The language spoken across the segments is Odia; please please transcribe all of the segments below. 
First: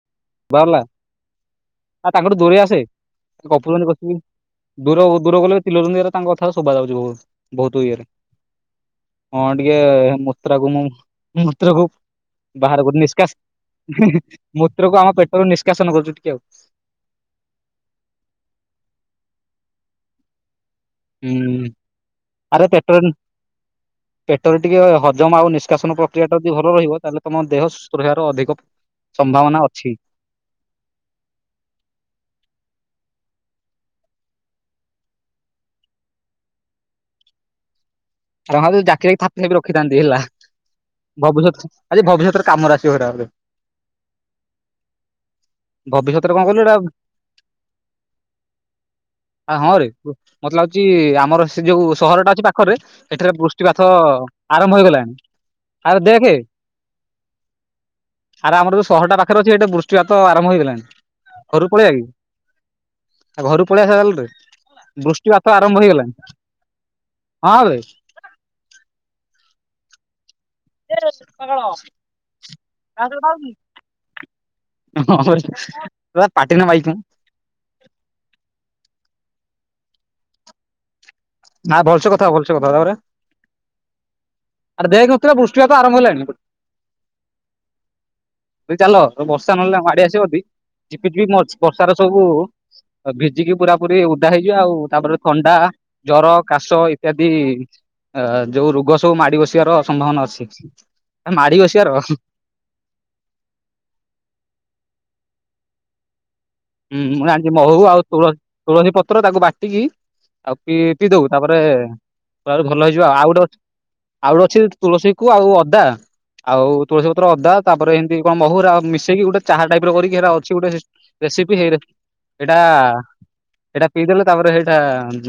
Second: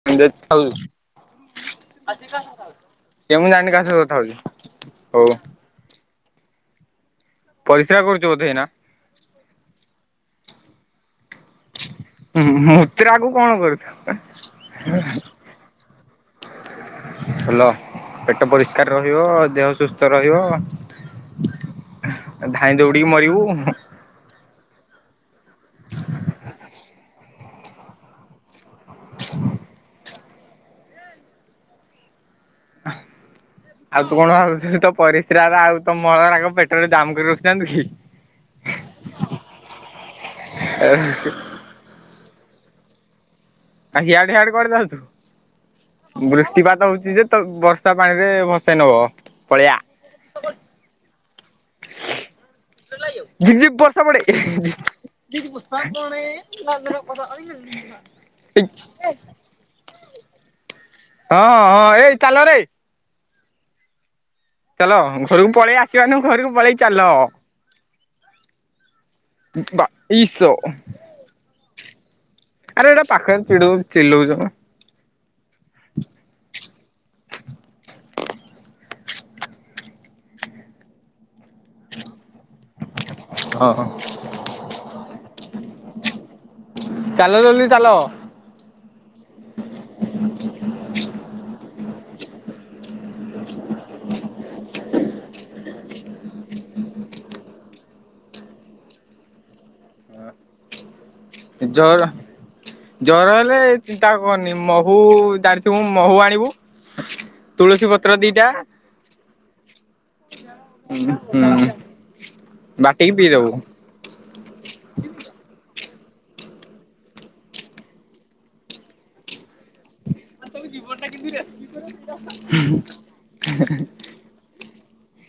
[unintelligible] ଆ ତାଙ୍କଠୁ ଦୂରେଇ ଆସେ ଜାଣିନି କାହା ଗପୁଛନ୍ତି ସହ ବସିକି କଥା ହଉଛି ଦୂରକୁ ହଉ ଦୂରକୁ ଗଲେ ଚିଲଉଛନ୍ତି ଏରା ତାଙ୍କ କଥା ରା ଶୁଭା ଯାଉଛି ବହୁତ ବହୁତ ପରିସ୍ରା ଇଏରେ। କରୁଛୁ ବୋଧେ ଏଇନା? ହଁ ଟିକେ ମୁତ୍ରା କୁ ମୁଁ ମୁତ୍ରକୁ ବାହାର କରୁଛି ମୁତ୍ରା କୁ କଣ କରୁଛୁ ନିଷ୍କାସ ମୂତ୍ରକୁ ଆମ ପେଟରୁ ନିଷ୍କାସନ କରୁଛୁ ଟିକେ ଆଉ। ଭଲ ପେଟ ପରିଷ୍କାର ରହିବ ଦେହ ସୁସ୍ଥ ରହିବ। ହୁଁ ଆରେ ଧାଇଁ ଦୌଡ଼ି ପେଟରେ କି ମରିବୁ। ପେଟରେ ଟିକେ ହଜମ ଆଉ ନିଷ୍କାସନ ପକ୍ରିୟା ଟା ଯଦି ଭଲ ରହିବ ତାଲେ ତମ ଦେହ ସୁସ୍ଥ ରହିବାର ଅଧିକ ସମ୍ଭାବନା ଅଛି। [inaudible] ଆଉ ତୁ କଣ ଭାବୁଚୁ ତୋ ପରିସ୍ରା ରା ଆଉ ତୋ ମଳ ରାକ ପେଟରେ ଜାମ୍ କରି ରଖୁଥାନ୍ତୁ କି? ତାହାଲେ ଯାକି ଯାକି ଥାପି ଥାପି ରଖିଥାନ୍ତି ହେଲା ଭବିଷ୍ୟତ ଖାଲି ଭବିଷ୍ୟତରେ କାମରେ ଆସିବ ସେଇଟା ବୋଧେ। ଆ ହିଆଡ଼େ ହିଆଡେ କୁଆଡେ ଯାଉଚୁ ଭବିଷ୍ୟତରେ କଣ କହିଲୁ ଏଟା ବୃଷ୍ଟିପାତ ହଉଚି ଯେ ତୋ ବର୍ଷା ପାଣି ରେ ଭସେଇ ନବ ଆ ହଁ ପଳେଆ। ରେ ମତେ ଲାଗୁଚି ଆମର ସେ ଯୋଉ ସହରଟା ଅଛି ପାଖରେ ସେଠାରେ ଝିପ୍ ଝିପ୍ ବୃଷ୍ଟିପାତ ବର୍ଷା ପଡେ ଆରମ୍ଭ ହେଇଗଲାଣି। ଆରେ ଦେଖେ [unintelligible] ଆରେ ଆମର ଯଉ ଶହର ଟା ପାଖରେ ଅଛି ସେଠି ବୃଷ୍ଟିପାତ ଆରମ୍ଭ ହେଇଗଲାଣି। ହଁ ଘରୁ ପଳେଇବା ହଁ କି ଏଇ ଚାଲରେ। [unintelligible] ଚାଲ ବୃଷ୍ଟିପାତ ଘରକୁ ଆରମ୍ଭ ପଳେଇ ଆସିବା ହେଇଗଲାଣି ନୁହଁ ଘରକୁ ପଳେଇ ଚାଲ। ହଁ ବେ। ବାଇସୋ। [unintelligible] ପାଗଳ। ଆରେ ଏଇଟା ପାଖରେ ଚିଡଉ ଚେଲଉଚ କଣ? ହଁ [unintelligible] ଆ ଭଲସେ କଥା ହ ଭଲସେ କଥା ହ ତାପରେ ହଁ। ଆରେ ଦେଖ ନଥିଲା ବୃଷ୍ଟିବାତ ଆରମ୍ଭ ହେଲାଣି। ଚାଲ ଜଲ୍ଦୀ ଚାଲ। ବେଗି ଚାଲ ବର୍ଷା ନହେଲେ ମାଡି ଆସିବ ଯଦି ଝିପି ଝିପି ମଝି ବର୍ଷା ର ସବୁ ତ ଭିଜିକି ପୁରା ପୁରୀ ଉଦା ହେଇଯିବା ଆଉ ତାପରେ ଥଣ୍ଡା ଜର କାଶ ଇତ୍ୟାଦି ଆ ଯୋଉ ରୋଗ ସବୁ ମାଡି ବସିବାର ସମ୍ଭାବନା ଅଛି। ମାଡି ଏଇ ବସିବାର ଜର ହୁଁ ଜର ହେଲେ ଚିନ୍ତା କରନି ମହୁ ଜାଣିଥିବୁ ମହୁ ଆଣିବୁ ହୁଁ ମୁଁ ଜାଣିଚି ତୁଳସୀ ମହୁ ଆଉ ପତ୍ର ତୁଳ ଦିଟା ତୁଳସୀ ପତ୍ର ତାକୁ ବାଟିକି ଆଉ ପି ହୁଁ ପିଇ ଦବୁ ତାପରେ ପୁରାପୁରି ଭଲ ହେଇଯିବ ବାଟିକି ଆଉ ଗୋଟେ ପିଇଦବୁ। ଗ ଆଉ ଗୋଟ ଅଛି ତୁଳସୀ କୁ ଆଉ ଅଦା ଆଉ ତୁଳସୀ ପତ୍ର ଅଦା ତାପରେ ଏନ୍ତି କଣ ମହୁ ଏରା ମିଶେଇକି ଗୋଟେ ଚାହା ଟାଇପ୍ ର କରିକି ଅଛି ଗୋଟେ ସିଷ ରେସିପି ହେଇର ଏଇଟା ଏଇଟା ପିଇଦେଲେ ତାପରେ ସେଇଟା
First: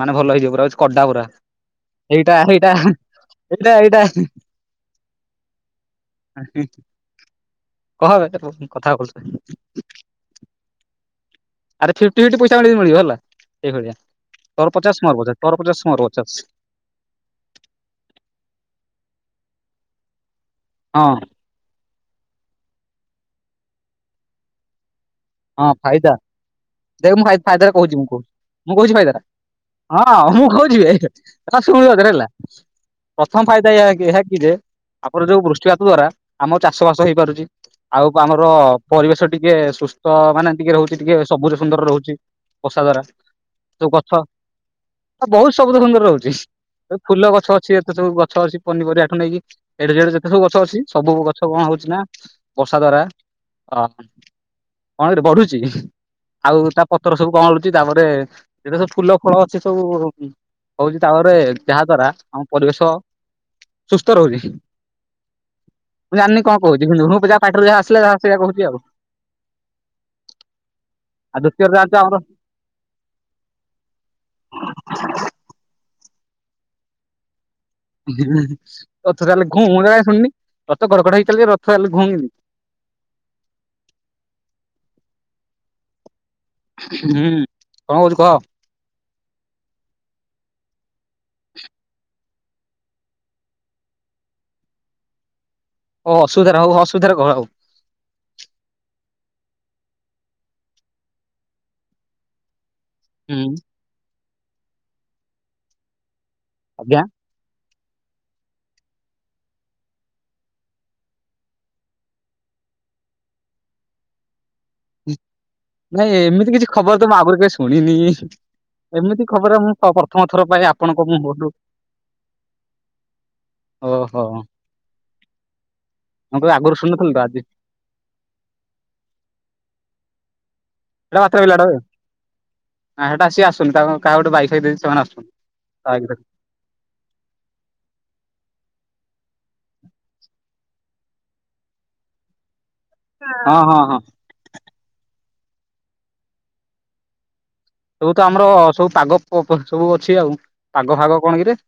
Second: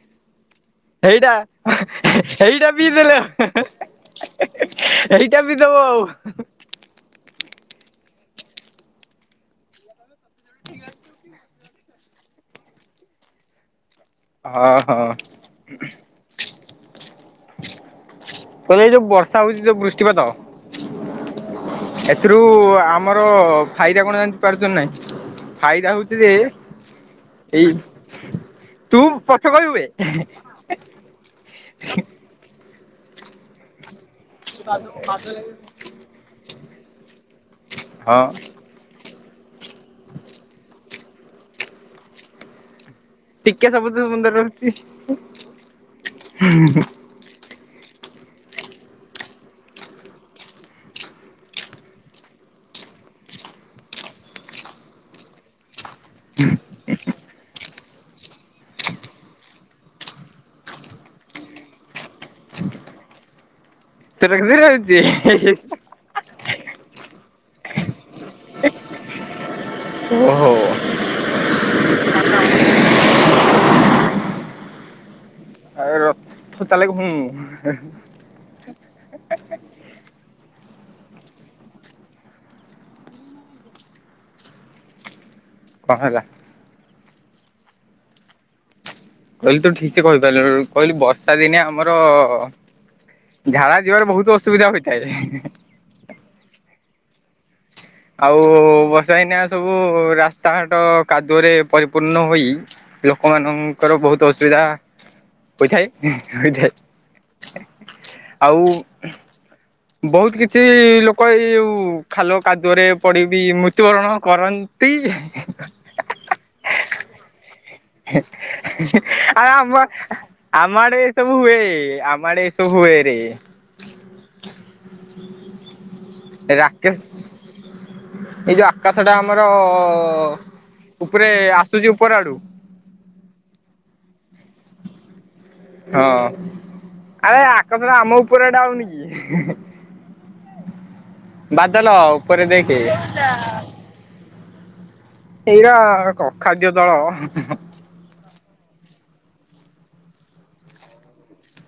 ମାନେ ଭଲ ହେଇଯିବ ପୁରା କଡା ପୁରା ଏଇଟା ଏଇଟା ପି ଦେଲେ ହେଁ ଏଇଟା ଏଇଟା ହେଁ। ଏଇଟା ବି ଦବ ଆଉ। [unintelligible] [inaudible] ଆରେ ଫିପ୍ଟି ଫିପ୍ଟି ପଇସା ମିଳିବ ହେଲା ଏଇଭଳିଆ ତୋର ପଚାଶ ଓହୋ। ମୋର ପଚାଶ ତୋର ପଚାଶ ମୋର ପଚାଶ। ମୁଁ କହିଲି ଏଇ ଯୋଉ ବର୍ଷା ହଉଚି ଯୋଉ ବୃଷ୍ଟିପାତ ହଁ ଏଥିରୁ ଆମର ଫାଇଦା କଣ ଜାଣି ପାରୁଛ ନା ନାଇଁ? ଫାଇଦା ହଉଚି ଯେ ଦେଖ ମୁଁ ଫା ଏଇ ଫାଇଦା କହୁଛି ମୁଁ କ ମୁଁ କୋହୁଛି ତୁ ଶୁଣୁ ବେ। ପଛ କହିବୁ ବେ ପ୍ରଥମ ଫାଇଦା ଏହା କି ଏହା କି ଯେ ଆମର ଯୋଉ ବୃଷ୍ଟିପାତ ଦ୍ଵାରା ଆମର ଚାଷ ବାସ ହେଇପାରୁଚି ଆଉ ପା ହଁ ଆମର ପରିବେଶ ଟିକେ ସୁ ତ ମାନେ ଟିକେ ରହୁଛି ଟିକେ ସବୁଜ ସୁନ୍ଦର ରହୁଛି ବର୍ଷା ଦ୍ୱାରା। ଟିକେ ଯୋଉ ସବୁଜ ଗଛ ସୁନ୍ଦର ରହୁଛି। ଆ ବହୁତ ସବୁଜ ସୁନ୍ଦର ରହୁଚି। ଫୁଲ ଗଛ ଅଛି ଯେତେ ସବୁ ଗଛ ଅଛି ପନିପରିବାଠୁ ନେଇକି ଏଇଠି ସେଠୁ ଯେତେ ସବୁ ଗଛ ଅଛି ସବୁ ଗଛ କଣ ହଉଚଛି ନା ବର୍ଷା ଦ୍ଵାରା ଅ କଣ କିରେ ବଢୁଚି ଆଉ ତା ପତର ସବୁ କଁଳୁଚି ତାପରେ ଯେତେ ସବୁ ଫୁଲ ଫଳ ଅଛି ସବୁ ହଉଚି ତାପରେ ଯାହା ଦ୍ଵାରା ଆମ ପରିବେଶ ସୁସ୍ଥ ରହୁଛି [unintelligible] ମୁଁ ଜାଣିନି କଣ କହୁଛି କିନ୍ତୁ ପୂଜା ପାଟିରୁ ଯା ଆସିଲା ସେଇଆ କହୁଛି ଆଉ। ଓହୋ। ଆଉ ଦ୍ୱତୀୟ ରେ ଜାଣିଚୁ ଅମର [unintelligible] ରଥ ଚାଲେ ଘୁଁ ମୁଁ ତ କାଇଁ ଶୁନି ରଥ କଡକଡ ହେଇ ଚାଲେ ରଥ ଚାଲେ ଘୁଁ କେମିତି? କଁ ହେଲା? ହୁଁ କଣ କହୁଚୁ କୁହ। ମୁଁ କହିଲି ତୁ ଠିକ ସେ କହିପାରିଲୁ ନି କହିଲି ବର୍ଷା ଦିନେ ଆମର ଝାଡା ଯିବାରେ ବହୁତ ଅସୁବିଧା ହୋଇଥାଏ। ଅସୁବିଧା ହଉ ଅସୁବିଧା କଣ ଆଉ। ଆଉ ବର୍ଷା ଦିନିଆ ସବୁ ରାସ୍ତାଘାଟ କାଦୁଅରେ ପରିପୂର୍ଣ୍ଣ ହୋଇ ହୁଁ ଲୋକମାନାନଙ୍କର ବହୁତ ଅସୁବିଧା ହୋଇଥାଏ ହୋଇଥାଏ। ଆଜ୍ଞା। ଆଉ ବହୁତୁ କିଛି ଲୋକ ଏଇ ଯଉ ଖାଲ କାଦୁଅରେ ପଡ଼ିବି ମୃତ୍ୟୁବରଣ କରନ୍ତି। ନାଇଁ ଏମିତି କିଛି ଖବରତ ମୁଁ ଆଗୁରୁ କେବେ ଶୁଣିନି। ଏମିତି ଆ ଖବର ମୁଁ ଆ ପ୍ରଥମ ଥର ପାଇଁ ଆପଣଙ୍କ ଆମଡ଼େ ଏସବୁ ମୁହଁରୁ ହୁଏ ଆମଡ଼େ ଏସବୁ ହୁଏରେ। ଓହୋ। [inaudible] ମୁଁ କବେ ଆଗୁରୁ ରାକେଶ ଶୁଣୁନଥିଲୁତ ଆଜି ଏଇ ଯୋଉ ଆକାଶଟା ଆମର ହେଟା ଉପରେ ବାତ୍ରା ପିଲାଟାବେ ଆସୁଛି ଉପର ଆଡୁ ନାଇଁ ହେଟା ସିଏ ଆସୁନି ତା କାହା ଗୋଟେ ବାଇକ୍ ଫାଇକ୍ ଦେଇଚି ସେମାନେ ଆସୁନି। ହଁ ଆରେ ଆକାସଟା ଆମ ଉପରେ ଏଟା ହୋଉନିକି। ବାଦଲ ଉପରେ ଦେଖେ। ହଁ ହଁ ହଁ। ଏଇରା କଣ କଖାଦ୍ୟ ଦଳ ସବୁତ ଆମର ସବୁ ପାଗ ପ ପ ସବୁ ଅଛି ଆଉ ପାଗ ଫାଗ କଣ କିରେ?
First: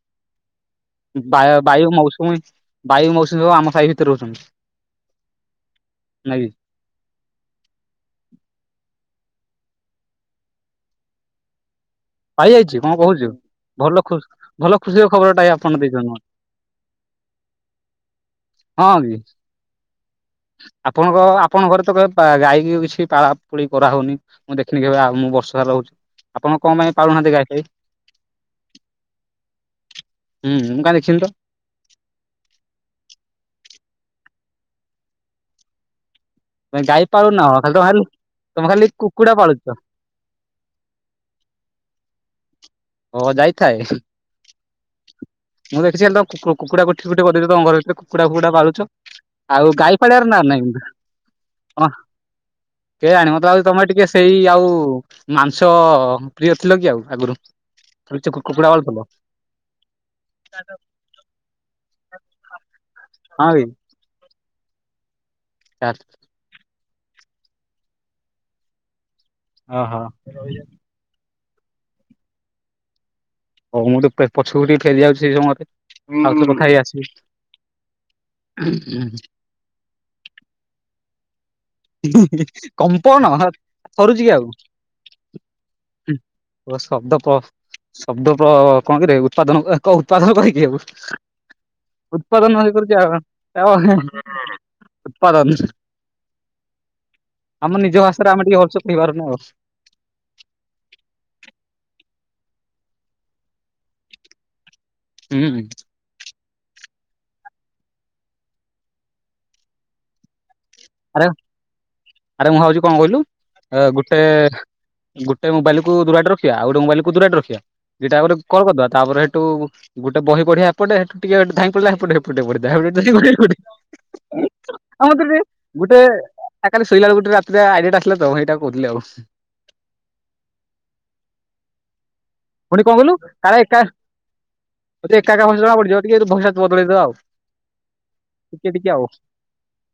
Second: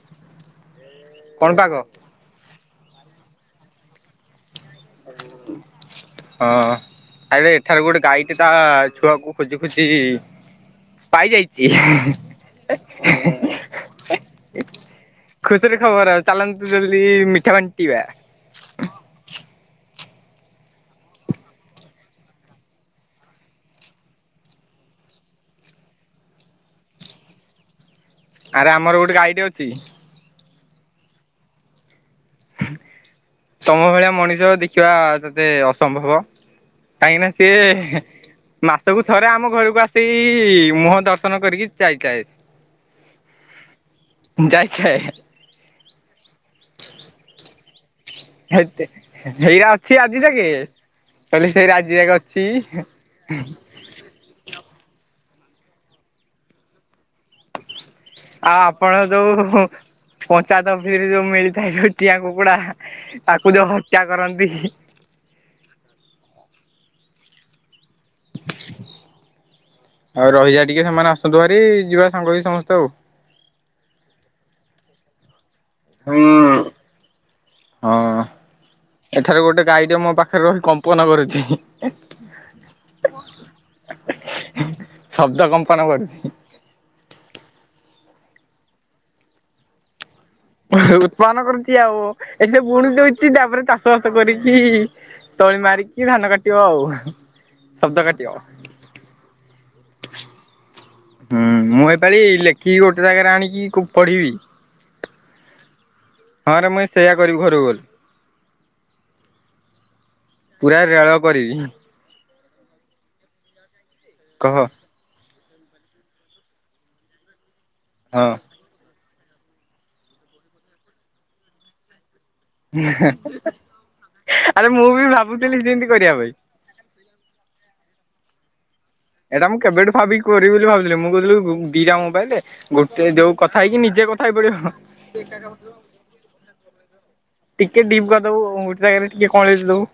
କଣ ବାୟ ପାଗ ବାୟୁ ମୌସୁମୀ ବାୟୁ ମୌସୁମୀ ସବୁ ଆମ ସାହି ଭିତରେ ରହୁଚନ୍ତି। ହଁ। ଆବେ ଏଠାରେ ଗୋଟେ ଗାଈଟେତା ଛୁଆକୁ ଖୋଜି ଖୋଜି ପାଇଯାଇଚି ପାଇଯାଇଛି ହେ କଣ କହୁଛୁ ଭଲ ଖୁ ହେ। ଭଲ ଖୁସିର ଖବରଟା ଏ ଆପଣ ଖୁସିରେ ଦେଇଛନ୍ତି ଖବର ଆଉ ମତେ ଚାଲନ୍ତୁ ଜଲ୍ଦି ମିଠା ବାଣ୍ଟିବା। ହଁ କି। ଆପଣଙ୍କ ଆପଣଙ୍କ ଘରେତ କେବେ ଗାଈକି କିଛି ପାଳା ପୋଳି କରାହଉନି? ମୁଁ ଦେଖିନି କେବେ ଆଉ ମୁଁ ବର୍ଷ ସାରା ରହୁଚି ଆପଣ କଣ ପାଇଁ ପାଳୁନାହାନ୍ତି ଗାଈ ଫାଇ? ଆରେ ଆମର ଗୋଟେ ଗାଈଟେ ଅଛି। ହୁଁ ମୁଁ କାଇଁ ଦେଖିନିତ। ତମ ଭଳିଆ ମଣିଷ ଦେଖିବା ତତେ ଅସମ୍ଭବ। ତମେ ଗାଈ କାହିଁକିନା ପାଳୁନ ଖାଲି ତମେ ସିଏ ଖାଲି ତମେ ଖାଲି ମାସକୁ ଥରେ କୁକୁଡା ଆମ ପାଳୁଛ ଘରକୁ ଆସି ସେଇ ମୁହଁ ଦର୍ଶନ କରିକି ଚାଇ ଜାଏ। ଓହୋ ଯାଇଥାଏ। ଯାଇଥାଏ ମୁଁ ଦେଖିଚି ଖାଲିତ କୁକୁ କୁକୁ କୁକୁଡ଼ା କଠି ଗୋଟେ କରିଦେଇଚତ ଘର ଭିତରେ। କୁକୁଡ଼ା ଫୁକୁଡ଼ା ପାଳୁଛ ହେଇରା ଆଉ ଅଛି ଗାଈ ଆଜି ପାଳିବାର ନା ଯାକେ ନାଇଁ [unintelligible] କହିଲେ ସେଇରା ଆଜିଆଙ୍କ ଅଛି। କେଜାଣି ମତେ ଲାଗୁଛି ତମେ ଟିକେ ସେଇ ଆଉ ମାଂସ ପ୍ରିୟ ଥିଲକି ଆଉ ଆଗରୁ? ଖାଲି ଚୁ ଆଉ କୁକୁଡ଼ା ଆପଣ ପାଳୁଥିଲ ଯୋଉ ପଞ୍ଚାୟତ ଅଫିସ୍ ହେଯୋଉ ମିଳିଥାଏ ସବୁ ଚିଆଁ କୁକୁଡ଼ା ହଁ ତାକୁ କି ଯୋଉ ହତ୍ୟା କରନ୍ତି। [unintelligible] ଓହୋ ଆଉ ରହିଯା ଟିକେ ସେମାନେ ଆସନ୍ତୁ ଭାରି ଯିବା ସାଙ୍ଗ ହେଇକି ସମସ୍ତେ ଆଉ। ହଉ ମୁଁତ ପେ ପଛକୁ ଟିକେ ଫେରି ଯାଉଚି ସେ ଯୋଉ ମୋତେ ମୁଁ ଔଷଧ ଖାଇ ଆସିବି ହୁଁ। କିଏ ଗୋଟେ ଗାଈଟେ ମୋପା ପାଖରେ ରହି କମ୍ପନ କରୁଛି। ହୁ ହୁ କମ୍ପନ ଥରୁଚିକିକି ଆଉ। ଶବ୍ଦ କମ୍ପନ କରୁଛି। ଓ ଶବ୍ଦ କ ଶବ୍ଦ କ କଣକିରେ ଉତ୍ପାଦନ [unintelligible] ଉତ୍ପାଦନ କରି ଆଉ ଉତ୍ପାଦନ କରୁଚି ଆଉ ଏସେ ହେଇ କରୁଛି ବୁଣି ଦଉଚି ତାପରେ ଆଉ ଚାଷ ବାସ କରିକି ଉତ୍ପାଦନ ତଳି ମାରିକି କି ଧାନ କାଟିବ ଆଉ। ଆମ ଶବ୍ଦ ନିଜ କାଟିବ। ଭାଷାରେ ଆମେ ଟିକେ ଗପସପ ହେଇପାରୁନୁ ଆଉ। [inaudible] ହୁଁ ମୁଁ ଏଇପାଳି ଲେଖିକି ଗୋଟେ ଜାଗାରେ ଆଣିକି କ ପଢିବି। ହୁଁ। ହଁ ରେ ମୁଇଁ ସେୟା କରିବି ଘରକୁ ଗଲେ। ପୁରା ରେଳ ଆରେ କରିବି। ଆରେ ମୁଁ ଭାବୁଛି କଣ କହିଲୁ ଅ ଗୋଟେ କହ ଗୋଟେ ମୋବାଇଲକୁ ଦୁରାଟରେ ରଖିବା ଆଉ ଗୋଟ ମୋବାଇଲ କୁ ଦୁରାଟରେ ରଖିବା ଦିଟା ହଁ ଆକରେ କଲ୍ କରିଦବା ତାପରେ ହେଇଠୁ ଗୋଟେ ବହି ପଢିଆ ଏପଟେ ହେଠୁ ଟିକେ ଧାଇଁ ପଳେଇଲା ହେପଟେ ହେ ପଟେ ପଢି ଦବା ଆରେ ମୁଁ ବି [unintelligible] ଭାବୁଥିଲି ସେମିତି କରିବା ପାଇଁ। ଆ କାଲି ଶୋଇଲା ବେଳକୁ ଗୋଟେ ରାତିରେ ଆଡିଆଟା ଆସିଲା ତ ମୁଁ ସେଇଟା କହୁଥିଲି ଆଉ। ଏଇଟା ମୁଁ କେବେଠୁ ଭାବିକି କରିବି ବୋଲି ଭାବୁଥିଲି ମୁଁ କହୁଥିଲି ଦିଟା ମୋବାଇଲରେ ପୁଣି କଣ ଗୋଟେ ଯୋଉ କଥା ହେଇକି ନିଜେ କ ଥା ହେଇ ପଡ଼ିବ ତୋତେ ଏକା ଏକା ଭଲସେ ଜଣା ପଡିଯିବ ଟିକେ ଏ ଯୋଉ [unintelligible] ବଦଳେଇଦ ଆଉ। ଟିକେ ଡିପ କରିଦବୁ ଆଉ ଟିକେ ଗୋଟେ ଜାଗାରେ ଟିକେ କଅଁଳେଇକି ଦବୁ।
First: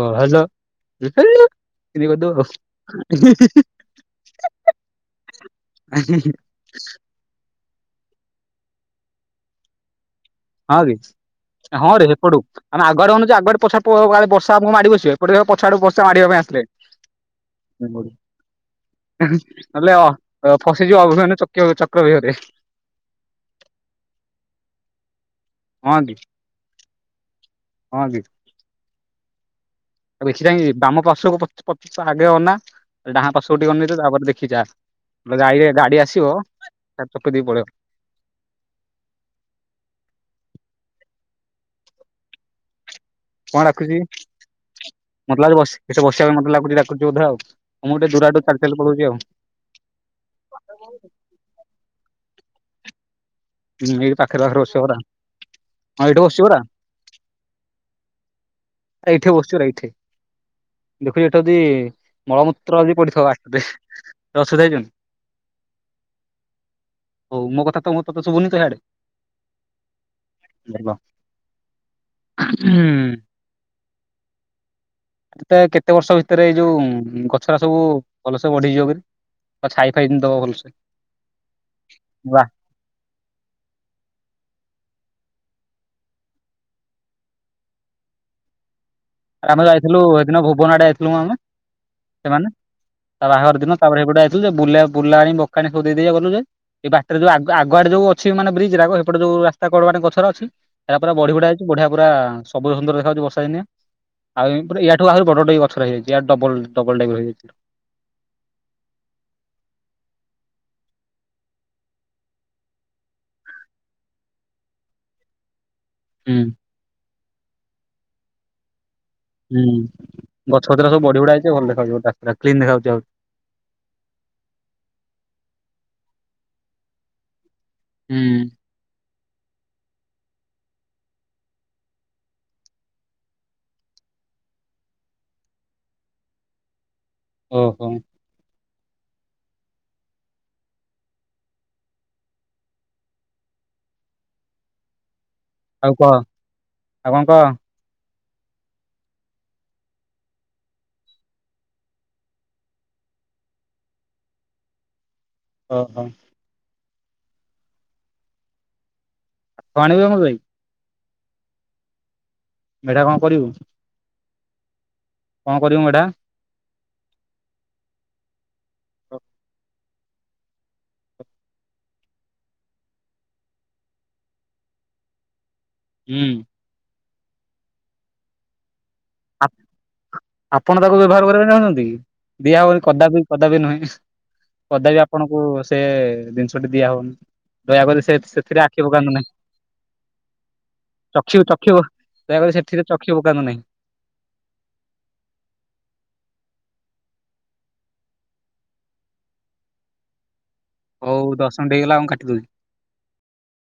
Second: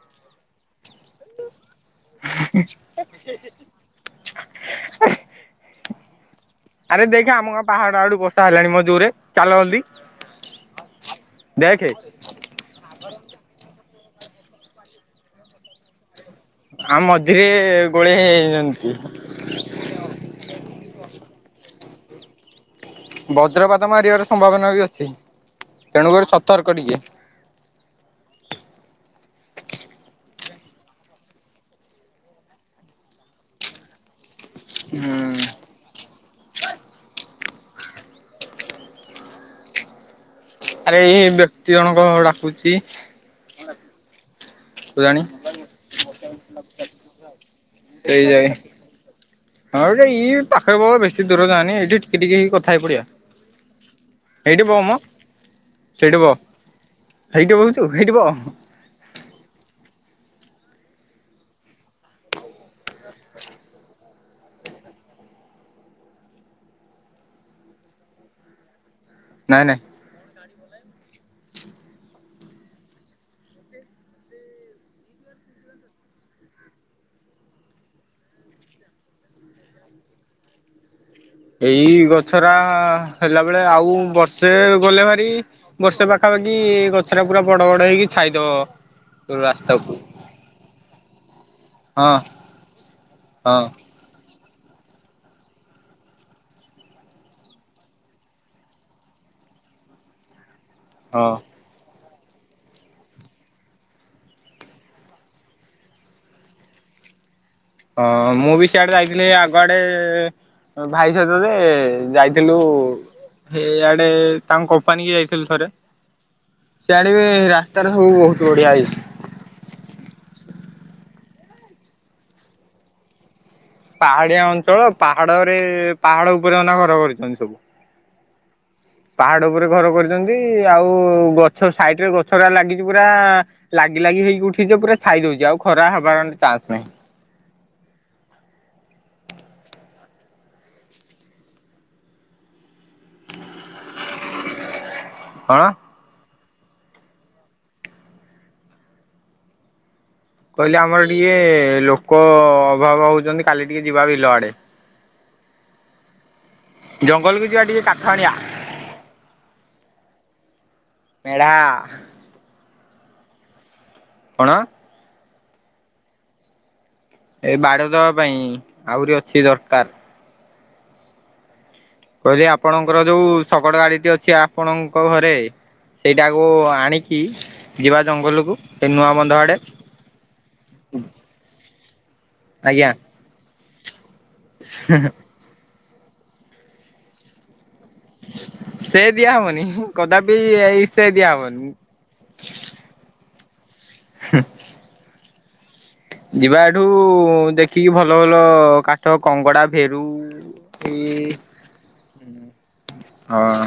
ଓ ହଜ [unintelligible] ଏମତି କରିଦବୁ ଆଉ। ଆଜ ଆରେ ଦେଖେ ଆମ ଗାଁ ପାହାଡା ଆଡୁ ବର୍ଷା ହେଲାଣି ମ ଜୋର୍ ରେ ଚାଲ ଜଲଦି। ହଁ ବେ ଆ ଦେଖେ। ହଁ ରେ ହେପଟୁ। ଆମେ ଆଗ ଆଡୁ ଅନଉଚୁ ଯେ ଆଗ ଆଡୁ ପର୍ଷା ପ କାଳେ ବର୍ଷା ଆମକୁ ମାଡି ବସିବେ ଏପଟେ ଦେଖିଲାବେଳକୁ ପଛ ଆଡୁ ବର୍ଷା ମାଡ଼ିବା ପାଇଁ ଆସ ଆ ମଝିରେ ଗୋଳେଇ ହୋଇଯାଇଛନ୍ତି ନହଲେ ଅ ଅ ଫସିଯିବ ଅଭିମନ୍ୟୁ ଚକିବିହ ଚକ୍ରବ୍ୟୁହରେ। ବଜ୍ରପାତ ମାରିବାର ସମ୍ଭାବନା ବି ଅଛି ହଁ କି ତେଣୁକରି ସତର୍କ ଟିକେ। ହଁ କି? ତାକୁ ଦେଖି ଚାହିଁକି ବାମ ପାର୍ଶ୍ୱକୁ ପଛ ପଛକୁ ଆଗେ ଅନା ଡାହାଣ ପାର୍ଶ୍ୱ କୁ ଟିକେ ଅନେଇ ଦେ ତାପରେ ଦେ ଦେଖିକି ଯା ନ ହୁଁ ହେଲେ ଗାଡି ଗାଡି ଆସିବ ଚାପ ଚପିଦେଇକି ପଳେଇବ। ଆରେ ଏଇ ବ୍ୟକ୍ତି ଜଣକ ଡାକୁଛି କଣ ଡାକୁଚି? କେଜାଣି ମତେ ଲାଗୁଚି ବସ୍ ସେଠି ବସିବା ପାଇଁ ମତେ ଲାଗୁଛି ଡାକୁଚି ବୋଧେ ଆଉ ମୁଁ ଟିକେ ସେଇ ଦୂର ଯାଇ ଆଟକୁ ଚାଲି ଚାଲି ପଳଉଚି ଆଉ। ହଁ ଯେ ଇ ପାଖରେ ବ ବେଶୀ ଦୂର ଯାଆନି ଏଇଠି ଟିକେ ଟିକେ ହେଇ କଥା ହେଇ ପଡ଼ିଆ। ହୁଁ ଏଇ ପାଖରେ ପାଖରେ ବସିବା ପରା, ହଁ ଏଇଠି ବସଚି ପରା। ହେଇଟି ବଉଚୁ ହେଇଟି ବ। ଏଇଠେ ବସୁଚି ପରା ଏଇଠେ। ଦେଖୁଚି ଏଠି ଯଦି ମଳମୂତ୍ର ଯଦି ପଡିଥିବ ଆଗରେ ଅସୁବିଧା ହେଇଯିବନି? ହଉ ମୋ କଥା ତ ମୁଁ ତୋତେ ଶୁଭନି ତ ହିଆଡେ? ନାଇଁ ନାଇଁ। [unintelligible] ହ ହୁଁ। କେତେ କେତେ ବର୍ଷ ଭିତରେ ଏଇ ଯୋଉ ଉଁ ଗଛଟା ସବୁ ଭଲସେ ବଢ଼ି ଯିବ କହିଲୁ? ଆଉ ଛାଇ ଫାଇ ଯେମିତି ଦବ ଭଲସେ। ଏଇ ବା ଗଛରା ହେଲା ବେଳେ ଆଉ ବର୍ଷେ ଗଲେ ଭାରି ବର୍ଷେ ପାଖାପାଖି ଗଛଟା ପୁରା ବଡ ବଡ ହେଇକି ଛାଇ ଦବ। ଆମେ ଯାଇଥିଲୁ ହେଇଦିନ ଭୁବନ ଆଡେ ଯାଇଥିଲୁ ମ ଆମେ। ହଁ ସେମାନେ ତା ବାହାଘର ହଁ ଦିନ ତାପରେ ହେପଟେ ଆଇ ଥିଲୁ ଯେ ବୁଲା ବୁଲାଣି ବକାଣି ସବୁ ଦେଇ ଦେଇକା ଗଲୁ ଯେ ଏଇ ବାଟରେ ଯୋଉ ଆଗ ଆଗ ଆଡେ ଯୋଉ ଅଛି ମାନେ ବ୍ରିଜ ହେରାକ ସେପଟ ଯୋଉ ରାସ୍ତାକଡ ମାନଙ୍କରେ ଗଛରା ଅଛି ଏ ପୁର ହଁ। ବଢିବଢ଼ିଆଇଛି ବଢିଆ ପୁରା ସବୁଜ ସୁନ୍ଦର ଦେଖା ଯାଉଛି ବର୍ଷାଦିନିଆ। ଆଉ ଠୁ ଆହୁରି ବଡ ବଡ ଗଛ ହେଇଯାଇଛି ଇଆଠୁ ଡବଲ ଡବଲ ଟାଇପର ହେଇଯାଇଛି। ହଁ ମୁଁ ବି ସିଆଡେ ଯାଇଥିଲି ଆଗଆଡେ ଭାଇ ସହିତ ଯେ ଯାଇଥିଲୁ। ସେ ଇଆଡେ ତାଙ୍କ କମ୍ପାନୀ କି ଯାଇଥିଲୁ ଥରେ। ହୁଁ। ସିଆଡେ ରାସ୍ତାରେ ସବୁ ବହୁତ ବଢିଆ ହେଇଛି। ହୁ ଗଛପତ୍ର ସବୁ ବଢି ବଢ଼ି ଆଇଛି ଭଲ ଦେଖାଯାଉଥିବ କ୍ଲିନ ଦେଖାଯାଉଛି ଆଉ ପାହାଡିଆ ଅଞ୍ଚଳ ପାହାଡରେ ପାହାଡ ଉପରେ ଅନା ଘର କରିଛନ୍ତି ସବୁ ହୁଁ। ପାହାଡ ଉପରେ ଘର କରିଛନ୍ତି ଆଉ ଗଛ ସାଇଟରେ ଗଛ ହେରିକା ଲାଗିଛି ପୁରା ଲାଗି ଲାଗି ହେଇକି ଉଠିଯେ ପୁରା ଛାଇ ଦଉଛି ଆଉ ଖରା ହବାର ଚାନ୍ସ ନାହିଁ। ଓହୋ। କଣ? ଆଉ କହ ଆଉ କଣ କହ? କହିଲି ଆମର ଟିକେ ଲୋକ ଅଭାବ ହଉଛନ୍ତି କାଲି ଟିକେ ଯିବା ବିଲ ଆଡେ ଓହୋ। ଜଙ୍ଗଲକୁ ଯିବା ଟିକେ କାଠ ଆଣିଆ। କଣ ଆଣିବୁ ମୋ ପାଇଁ ମେଢା। ମେଢା କଣ କରିବୁ? କଣ? କଣ କରିବୁ ମେଢ଼ା? ଏ ବାଡ଼ ଦେବା ପାଇଁ ଆହୁରି ଅଛି ଦରକାର। କହିଲି ଆପଣଙ୍କର ଯୋଉ ଶଗଡ଼ ଗାଡିଟି ଅଛି ଆପଣଙ୍କ ଘରେ ହୁଁ ସେଇଟାକୁ ଆଣିକି କି ଯିବା ଜଙ୍ଗଲକୁ ଏ ନୂଆ ବନ୍ଧ ଆଡ଼େ ଆପଣ ତାକୁ ବ୍ୟବହାର କରିବା ଚାହୁଁଛନ୍ତି କି? ଦିଆ ହବନି ଆଜ୍ଞା କଦାପି କଦାପି ନୁହେଁ କଦାପି ଆପଣଙ୍କୁ ସେ ଜିନିଷଟି ଦିଆ ହବନି ଦୟାକରି ସେ ସେ ସେଥିରେ ଆଖି ସେ ପକାନ୍ତୁ ନାହିଁ ଦିଆହବନି କଦାପି ଏଇ ସେ ଚକ୍ଷୁ ଦିଆହବନି। ଚକ୍ଷୁ ଦୟାକରି ସେଥିରେ ଚକ୍ଷୁ ପକାନ୍ତୁ ନାହିଁ। ଯିବା ଏଠୁ ଦେଖିକି ଭଲ ଭଲ କାଠ କଙ୍ଗଡା ଭେରୁ ଏଇ ହଉ ଦଶମିନିଟ୍ ହେଇଗଲା ମୁଁ କାଟିଦଉଛି। ହଁ।